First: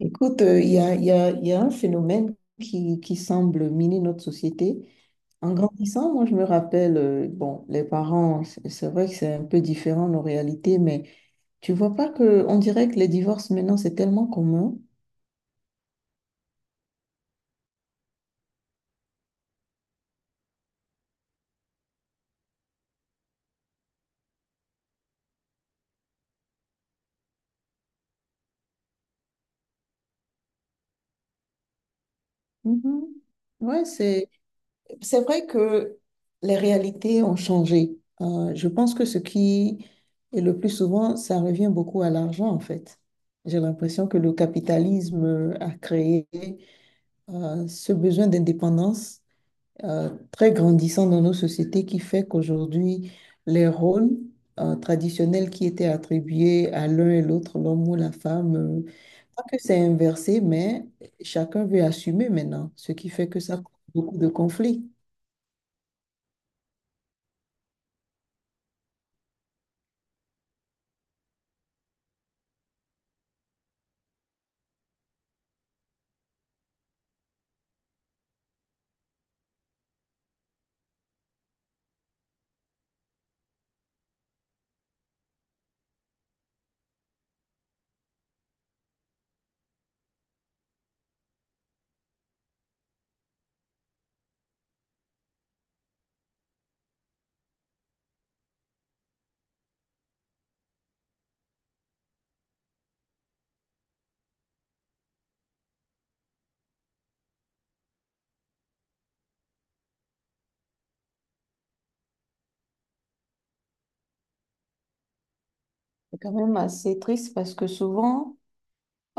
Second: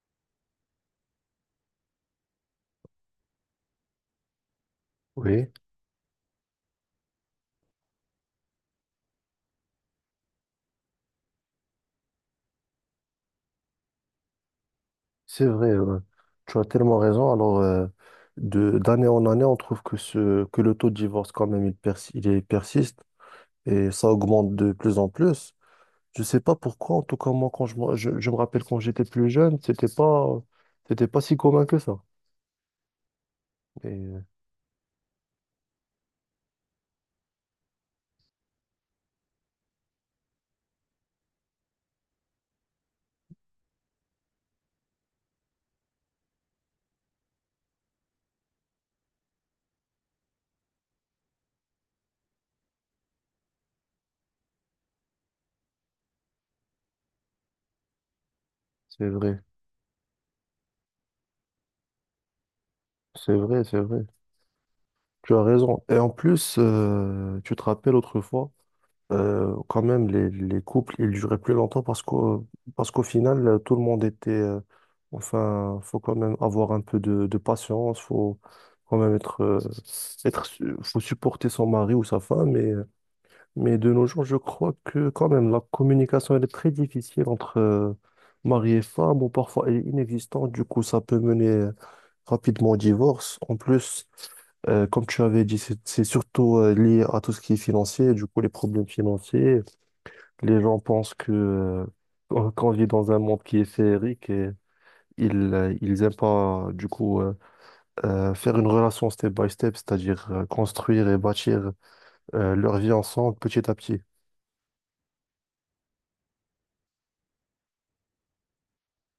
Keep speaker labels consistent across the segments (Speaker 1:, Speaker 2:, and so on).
Speaker 1: Écoute, il y a un phénomène qui semble miner notre société.
Speaker 2: Oui,
Speaker 1: En grandissant, moi, je me rappelle, bon, les parents, c'est vrai que c'est un peu différent nos réalités, mais tu vois pas que, on dirait que les divorces maintenant, c'est tellement commun.
Speaker 2: c'est vrai, tu as tellement raison. Alors, d'année en année, on trouve que le taux de divorce, quand même, il, persi- il est- persiste et ça augmente de plus en plus. Je sais pas pourquoi, en tout cas, moi, quand je me rappelle quand j'étais plus jeune, c'était pas si commun que ça.
Speaker 1: Mhm. Ouais,
Speaker 2: Et
Speaker 1: c'est vrai que les réalités ont changé. Je pense que ce qui est le plus souvent, ça revient beaucoup à l'argent, en fait. J'ai l'impression que le capitalisme a créé ce besoin d'indépendance très grandissant dans nos sociétés qui fait qu'aujourd'hui, les rôles traditionnels qui étaient attribués à l'un et l'autre, l'homme ou la femme,
Speaker 2: c'est vrai,
Speaker 1: pas que c'est inversé, mais chacun veut assumer maintenant, ce qui fait que ça cause
Speaker 2: c'est vrai.
Speaker 1: beaucoup de conflits.
Speaker 2: Tu as raison. Et en plus, tu te rappelles autrefois. Quand même, les couples, ils duraient plus longtemps parce qu'au final, tout le monde était... enfin, faut quand même avoir un peu de patience, faut quand même être... faut supporter son mari ou sa femme, mais de nos jours, je crois que quand même, la communication, elle est très difficile entre mari et femme, ou parfois elle est inexistante, du coup, ça peut mener rapidement au divorce. En plus, comme tu avais dit, c'est surtout lié à tout ce qui est financier, du coup, les problèmes financiers. Les gens pensent que qu'on vit dans un monde qui est féerique et ils ils aiment pas du coup faire une relation step by step, c'est-à-dire construire et bâtir leur vie ensemble petit à petit.
Speaker 1: C'est quand même assez triste parce que souvent,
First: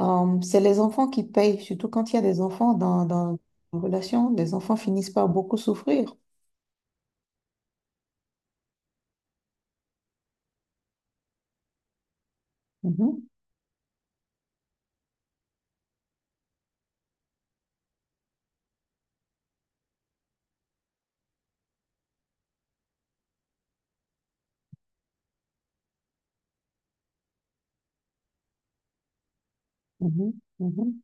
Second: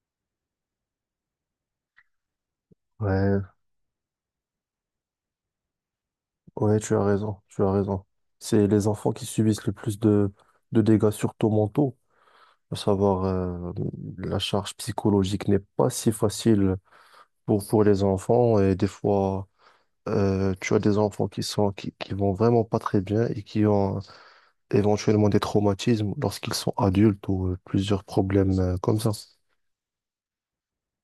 Speaker 1: C'est les enfants qui payent, surtout quand il y a des enfants dans
Speaker 2: Ouais,
Speaker 1: une relation. Les enfants finissent par beaucoup souffrir.
Speaker 2: ouais, tu as raison, tu as raison. C'est les enfants qui subissent le plus de dégâts surtout mentaux, à savoir
Speaker 1: Mhm,
Speaker 2: la charge psychologique n'est pas si facile pour les enfants et des fois tu as des enfants qui sont qui vont vraiment pas très bien et qui ont éventuellement des traumatismes lorsqu'ils sont adultes ou plusieurs problèmes comme ça.
Speaker 1: mhm, mhm.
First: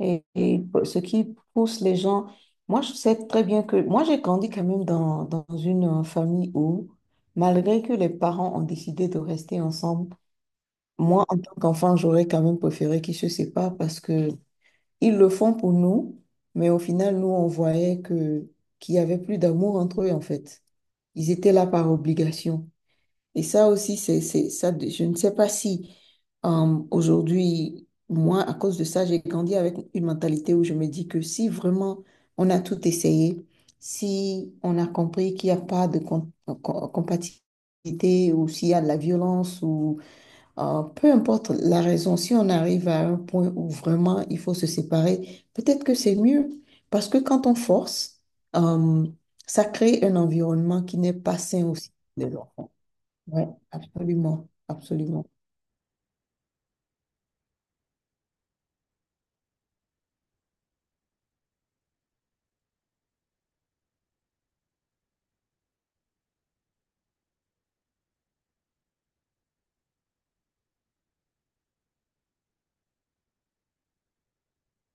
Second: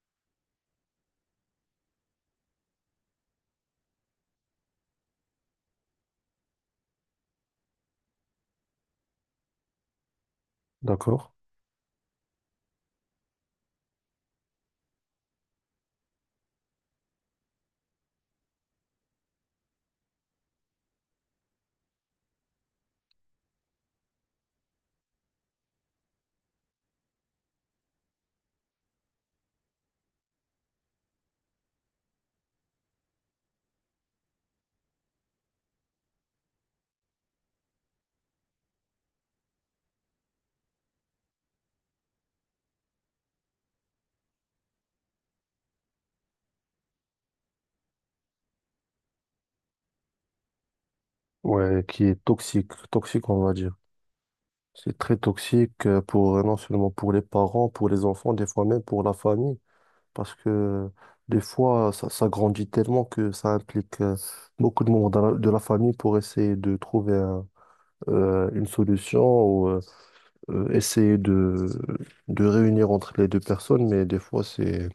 Speaker 1: Et ce qui pousse les gens, moi je sais très bien que moi j'ai grandi quand même dans une famille où, malgré que les parents ont décidé de rester ensemble, moi
Speaker 2: D'accord?
Speaker 1: en tant qu'enfant, j'aurais quand même préféré qu'ils se séparent parce que ils le font pour nous, mais au final, nous, on voyait que qu'il y avait plus d'amour entre eux en fait. Ils étaient là par obligation. Et ça aussi, ça, je ne sais pas si aujourd'hui, moi, à cause de ça, j'ai grandi avec une mentalité où je me dis que si vraiment on a tout essayé, si on a compris qu'il n'y a pas de compatibilité ou s'il y a de la violence ou peu importe la raison, si on arrive à un point où vraiment il faut se séparer, peut-être que c'est mieux parce que quand on force, euh, ça crée un environnement qui n'est pas sain
Speaker 2: Ouais,
Speaker 1: aussi
Speaker 2: qui est
Speaker 1: de l'enfant.
Speaker 2: toxique, toxique on
Speaker 1: Ouais,
Speaker 2: va dire.
Speaker 1: absolument,
Speaker 2: C'est très
Speaker 1: absolument.
Speaker 2: toxique pour non seulement pour les parents, pour les enfants, des fois même pour la famille, parce que des fois ça grandit tellement que ça implique beaucoup de membres de de la famille pour essayer de trouver une solution ou essayer de réunir entre les deux personnes, mais des fois c'est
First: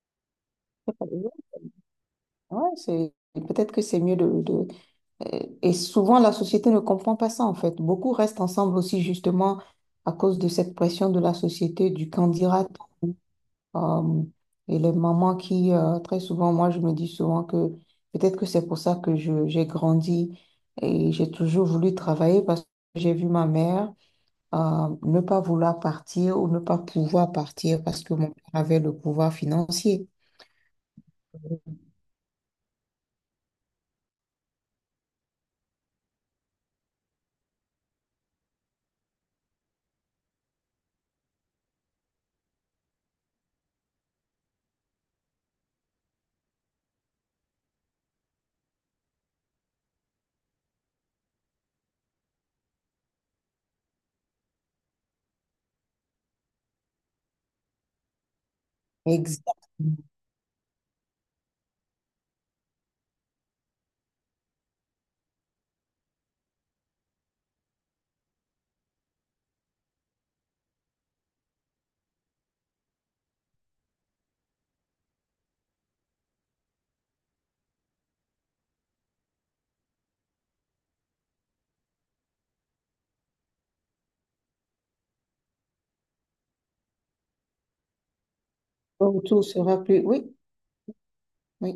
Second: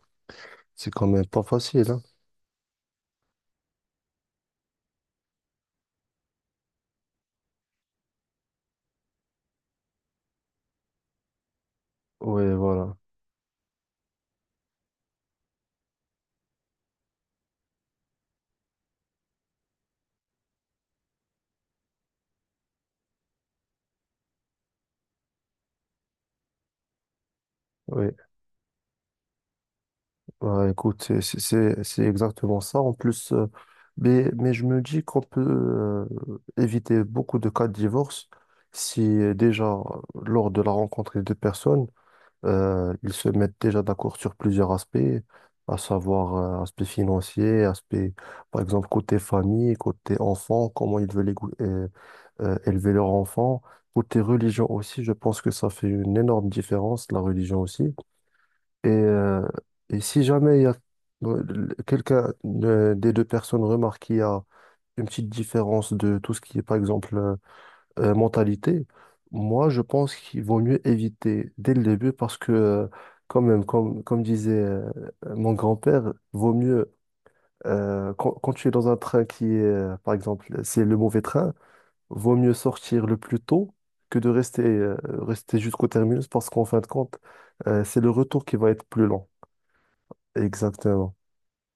Speaker 2: c'est quand même pas facile, hein.
Speaker 1: Ouais, c'est peut-être que c'est mieux. Et souvent, la société ne comprend pas ça, en fait. Beaucoup restent ensemble aussi, justement, à cause de cette pression de la société, du
Speaker 2: Ouais,
Speaker 1: candidat.
Speaker 2: voilà.
Speaker 1: Euh, et les mamans qui, très souvent, moi, je me dis souvent que peut-être que c'est pour ça que j'ai grandi et j'ai toujours voulu travailler parce que j'ai vu ma mère ne pas vouloir partir ou ne pas pouvoir partir parce
Speaker 2: Oui,
Speaker 1: que mon père avait le pouvoir financier.
Speaker 2: bah, écoute, c'est exactement ça. En plus, mais je me dis qu'on peut éviter beaucoup de cas de divorce si déjà, lors de la rencontre des deux personnes, ils se mettent déjà d'accord sur plusieurs aspects, à savoir aspect financier, aspect, par exemple, côté famille, côté enfant, comment ils veulent élever leur enfant. Côté religion aussi, je pense que ça fait une énorme différence, la religion aussi. Et, euh,
Speaker 1: Exactement.
Speaker 2: et si jamais il y a euh, quelqu'un des deux personnes remarque qu'il y a une petite différence de tout ce qui est, par exemple, mentalité, moi, je pense qu'il vaut mieux éviter dès le début parce que, quand même, comme disait mon grand-père, vaut mieux, quand tu es dans un train qui est, par exemple, c'est le mauvais train, vaut mieux sortir le plus tôt que de rester, rester jusqu'au terminus parce qu'en fin de compte, c'est le retour qui va être plus
Speaker 1: Le
Speaker 2: long.
Speaker 1: retour sera plus. Oui,
Speaker 2: Exactement.
Speaker 1: oui.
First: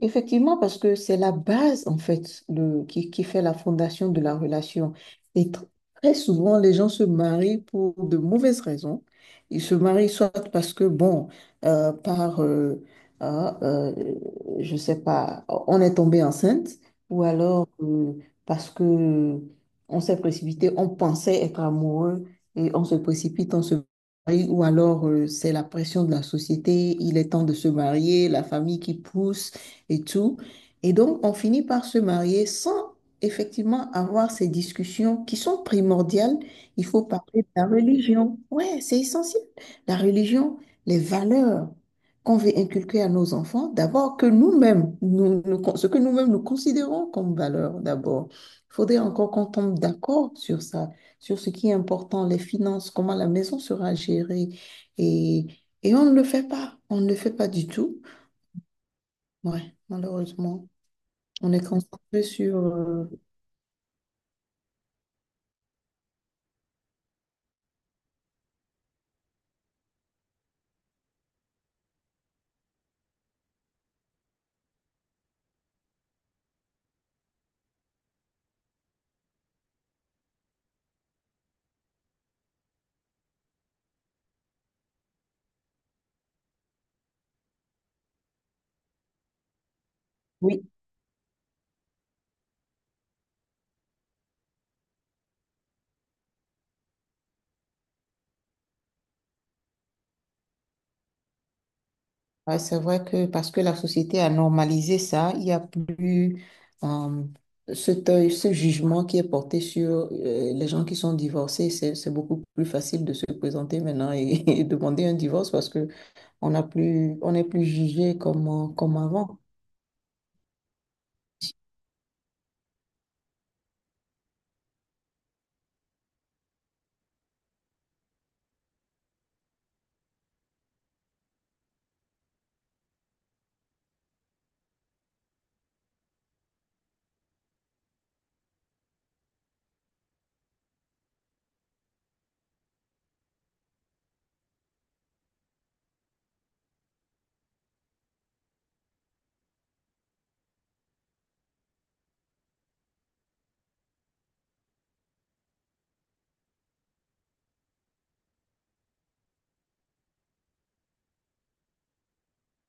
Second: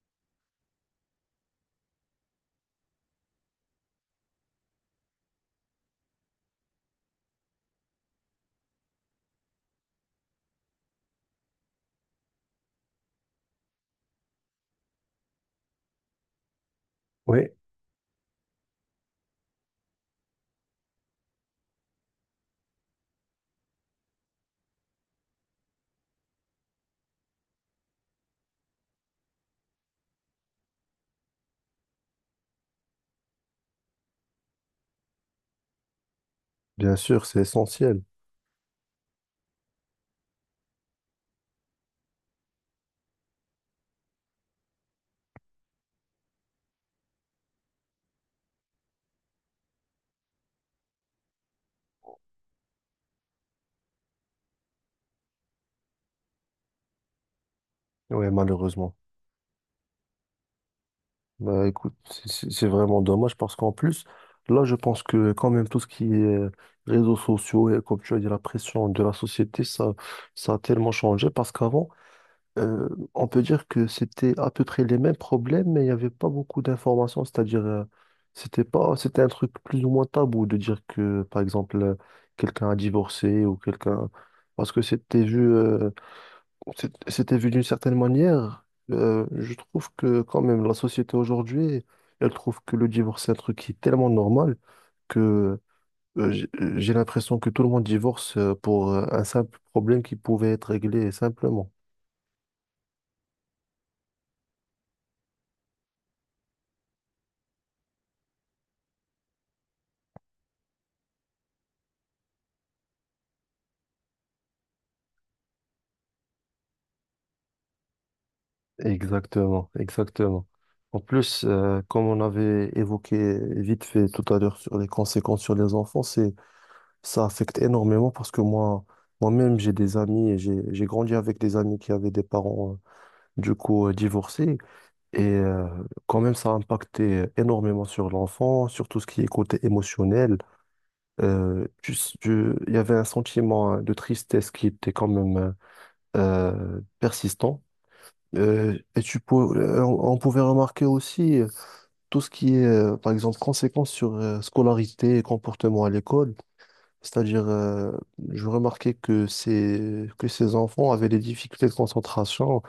Speaker 1: Effectivement, parce que c'est la base, en fait, qui fait la fondation de la relation. Et très souvent, les gens se marient pour de mauvaises raisons. Ils se marient soit parce que, bon, euh, par, euh, ah, je sais pas, on est tombé enceinte, ou
Speaker 2: Oui,
Speaker 1: alors parce que on s'est précipité, on pensait être amoureux et on se précipite, on se mari ou alors c'est la pression de la société, il est temps de se marier, la famille qui pousse et tout. Et donc, on finit par se marier sans effectivement avoir ces discussions qui sont primordiales. Il
Speaker 2: bien
Speaker 1: faut
Speaker 2: sûr, c'est
Speaker 1: parler de la
Speaker 2: essentiel.
Speaker 1: religion. Ouais, c'est essentiel. La religion, les valeurs qu'on veut inculquer à nos enfants, d'abord que nous-mêmes, ce que nous-mêmes nous considérons comme valeurs, d'abord. Il faudrait encore qu'on tombe d'accord sur ça sur ce qui est important, les finances, comment la maison sera gérée. Et, et on ne le fait pas. On ne le fait pas du tout.
Speaker 2: Oui, malheureusement.
Speaker 1: Ouais, malheureusement. On est
Speaker 2: Bah écoute,
Speaker 1: concentré sur...
Speaker 2: c'est vraiment
Speaker 1: euh,
Speaker 2: dommage parce qu'en plus, là, je pense que quand même tout ce qui est réseaux sociaux et comme tu as dit, la pression de la société, ça a tellement changé parce qu'avant, euh, on peut dire que c'était à peu près les mêmes problèmes, mais il n'y avait pas beaucoup d'informations. C'est-à-dire, c'était pas, c'était un truc plus ou moins tabou de dire que, par exemple, quelqu'un a divorcé ou quelqu'un. Parce que c'était vu. C'était vu d'une certaine manière. Je trouve que quand
Speaker 1: Oui,
Speaker 2: même la société aujourd'hui, elle trouve que le divorce c'est un truc qui est tellement normal que j'ai l'impression que tout le monde divorce pour un simple problème qui pouvait être réglé simplement.
Speaker 1: ouais, c'est vrai que parce que la société a normalisé ça, il n'y a plus euh, cet œil, ce jugement qui est porté sur les gens qui sont divorcés. C'est beaucoup plus facile de se présenter maintenant et, et demander un divorce parce que on n'a plus, on n'est plus jugé comme, comme avant.
Speaker 2: Exactement, exactement. En plus, comme on avait évoqué vite fait tout à l'heure sur les conséquences sur les enfants, ça affecte énormément parce que moi, moi-même, j'ai des amis et j'ai grandi avec des amis qui avaient des parents du coup divorcé. Et quand même, ça a impacté énormément sur l'enfant, sur tout ce qui est côté émotionnel. Il y avait un sentiment de tristesse qui était quand même persistant. Et tu pou- On pouvait remarquer aussi tout ce qui est, par exemple, conséquences sur scolarité et comportement à l'école. C'est-à-dire, je remarquais que ces enfants avaient des difficultés de concentration,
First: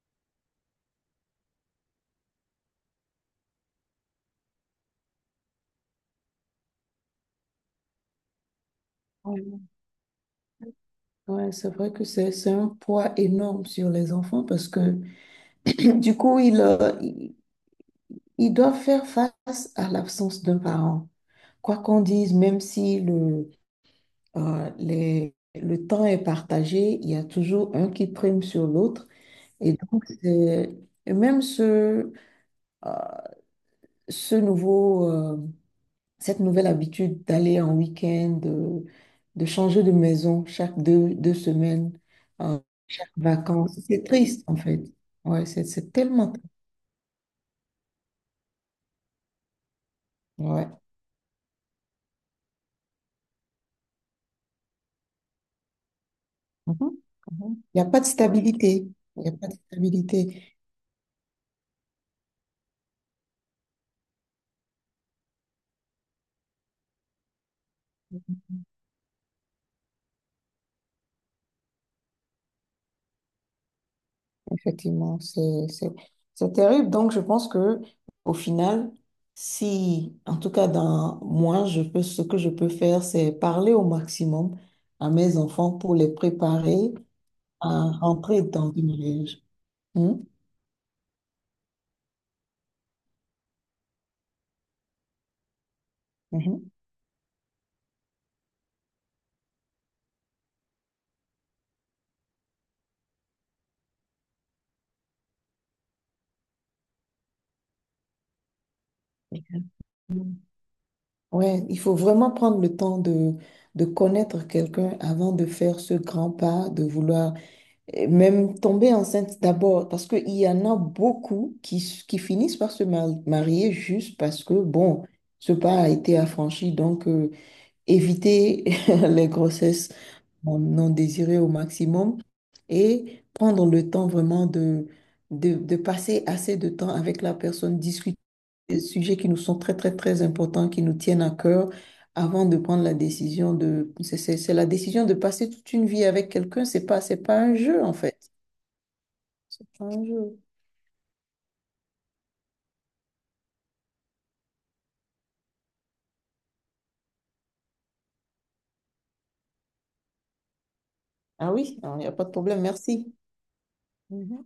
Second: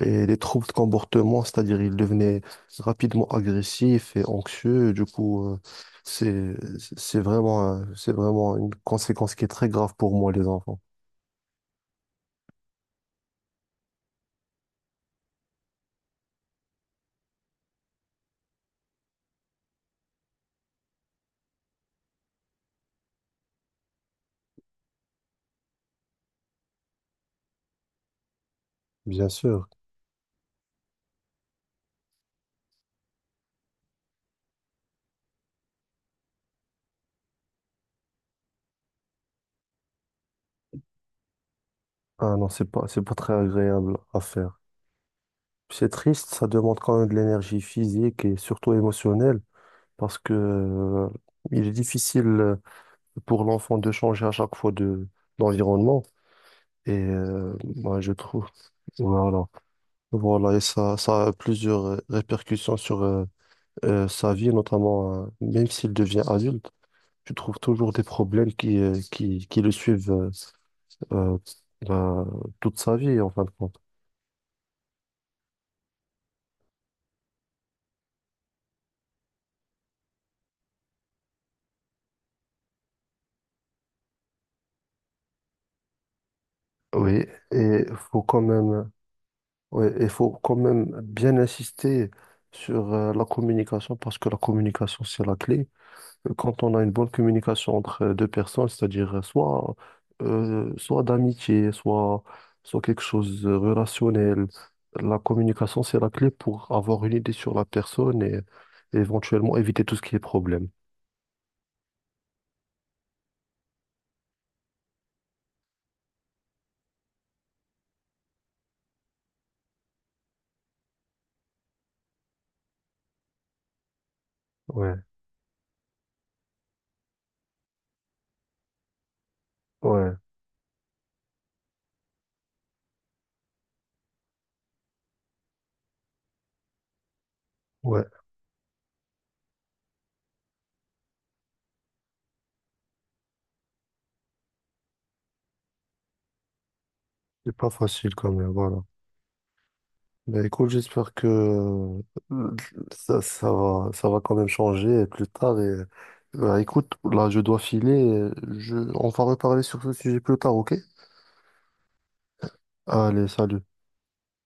Speaker 2: et les troubles de comportement, c'est-à-dire il devenait rapidement agressif et anxieux. Du coup, c'est, c'est vraiment, c'est vraiment une conséquence qui est très grave pour moi, les enfants.
Speaker 1: Ouais, c'est vrai que c'est un poids énorme sur les enfants parce que du coup, ils doivent faire face à l'absence d'un parent. Quoi qu'on dise, même si le temps est partagé, il y a toujours un qui prime sur l'autre.
Speaker 2: Bien sûr.
Speaker 1: Et donc, et même ce, euh, ce nouveau cette nouvelle habitude d'aller en week-end, de changer de maison chaque deux semaines,
Speaker 2: Ah non,
Speaker 1: euh,
Speaker 2: c'est
Speaker 1: chaque
Speaker 2: pas très
Speaker 1: vacances.
Speaker 2: agréable
Speaker 1: C'est
Speaker 2: à
Speaker 1: triste, en
Speaker 2: faire.
Speaker 1: fait. Ouais,
Speaker 2: C'est
Speaker 1: c'est
Speaker 2: triste,
Speaker 1: tellement triste.
Speaker 2: ça demande quand même de l'énergie physique et surtout émotionnelle parce que,
Speaker 1: Ouais.
Speaker 2: il est difficile pour l'enfant de changer à chaque fois de d'environnement. Et
Speaker 1: Mhm. Mhm. Il n'y a
Speaker 2: moi,
Speaker 1: pas de
Speaker 2: je trouve.
Speaker 1: stabilité. Il n'y a
Speaker 2: Voilà.
Speaker 1: pas de
Speaker 2: Voilà.
Speaker 1: stabilité.
Speaker 2: Et ça a plusieurs répercussions sur sa vie, notamment même s'il devient adulte, tu trouves toujours des problèmes qui le suivent euh, bah, toute sa vie, en fin de compte.
Speaker 1: Effectivement, c'est terrible. Donc, je pense que au final, si, en tout cas, dans moi, je peux, ce que je peux faire, c'est parler au maximum à mes enfants pour les préparer
Speaker 2: Oui, et
Speaker 1: à
Speaker 2: faut quand
Speaker 1: rentrer dans
Speaker 2: même,
Speaker 1: une.
Speaker 2: ouais, et
Speaker 1: Mhm,
Speaker 2: faut quand même bien insister sur la communication parce que la communication, c'est la clé. Quand
Speaker 1: mhm.
Speaker 2: on a une bonne communication entre deux personnes, c'est-à-dire soit d'amitié, soit, soit quelque chose de relationnel, la communication, c'est la clé pour avoir une idée sur la personne et éventuellement éviter tout ce qui est
Speaker 1: Mm.
Speaker 2: problème.
Speaker 1: Ouais, il faut vraiment prendre le temps de connaître quelqu'un avant de faire ce grand pas, de vouloir même tomber enceinte d'abord, parce qu'il y en a beaucoup qui finissent par se marier juste parce que,
Speaker 2: Ouais,
Speaker 1: bon, ce pas a été affranchi, donc éviter les grossesses
Speaker 2: ouais,
Speaker 1: mon non désiré au maximum et prendre le temps vraiment de passer assez de temps avec la personne,
Speaker 2: ouais.
Speaker 1: discuter des sujets qui nous sont très, très, très importants, qui nous tiennent à cœur, avant de prendre la décision de. C'est la décision de passer toute une vie avec quelqu'un, c'est pas
Speaker 2: C'est
Speaker 1: un
Speaker 2: pas
Speaker 1: jeu en
Speaker 2: facile
Speaker 1: fait.
Speaker 2: quand même, voilà.
Speaker 1: C'est pas un jeu.
Speaker 2: Mais écoute, j'espère que ça va quand même changer plus tard. Et, bah, écoute, là, je dois filer. On va reparler sur ce sujet plus tard, ok?
Speaker 1: Ah oui, alors, il n'y a pas de problème, merci.
Speaker 2: Allez, salut.
Speaker 1: Mhm.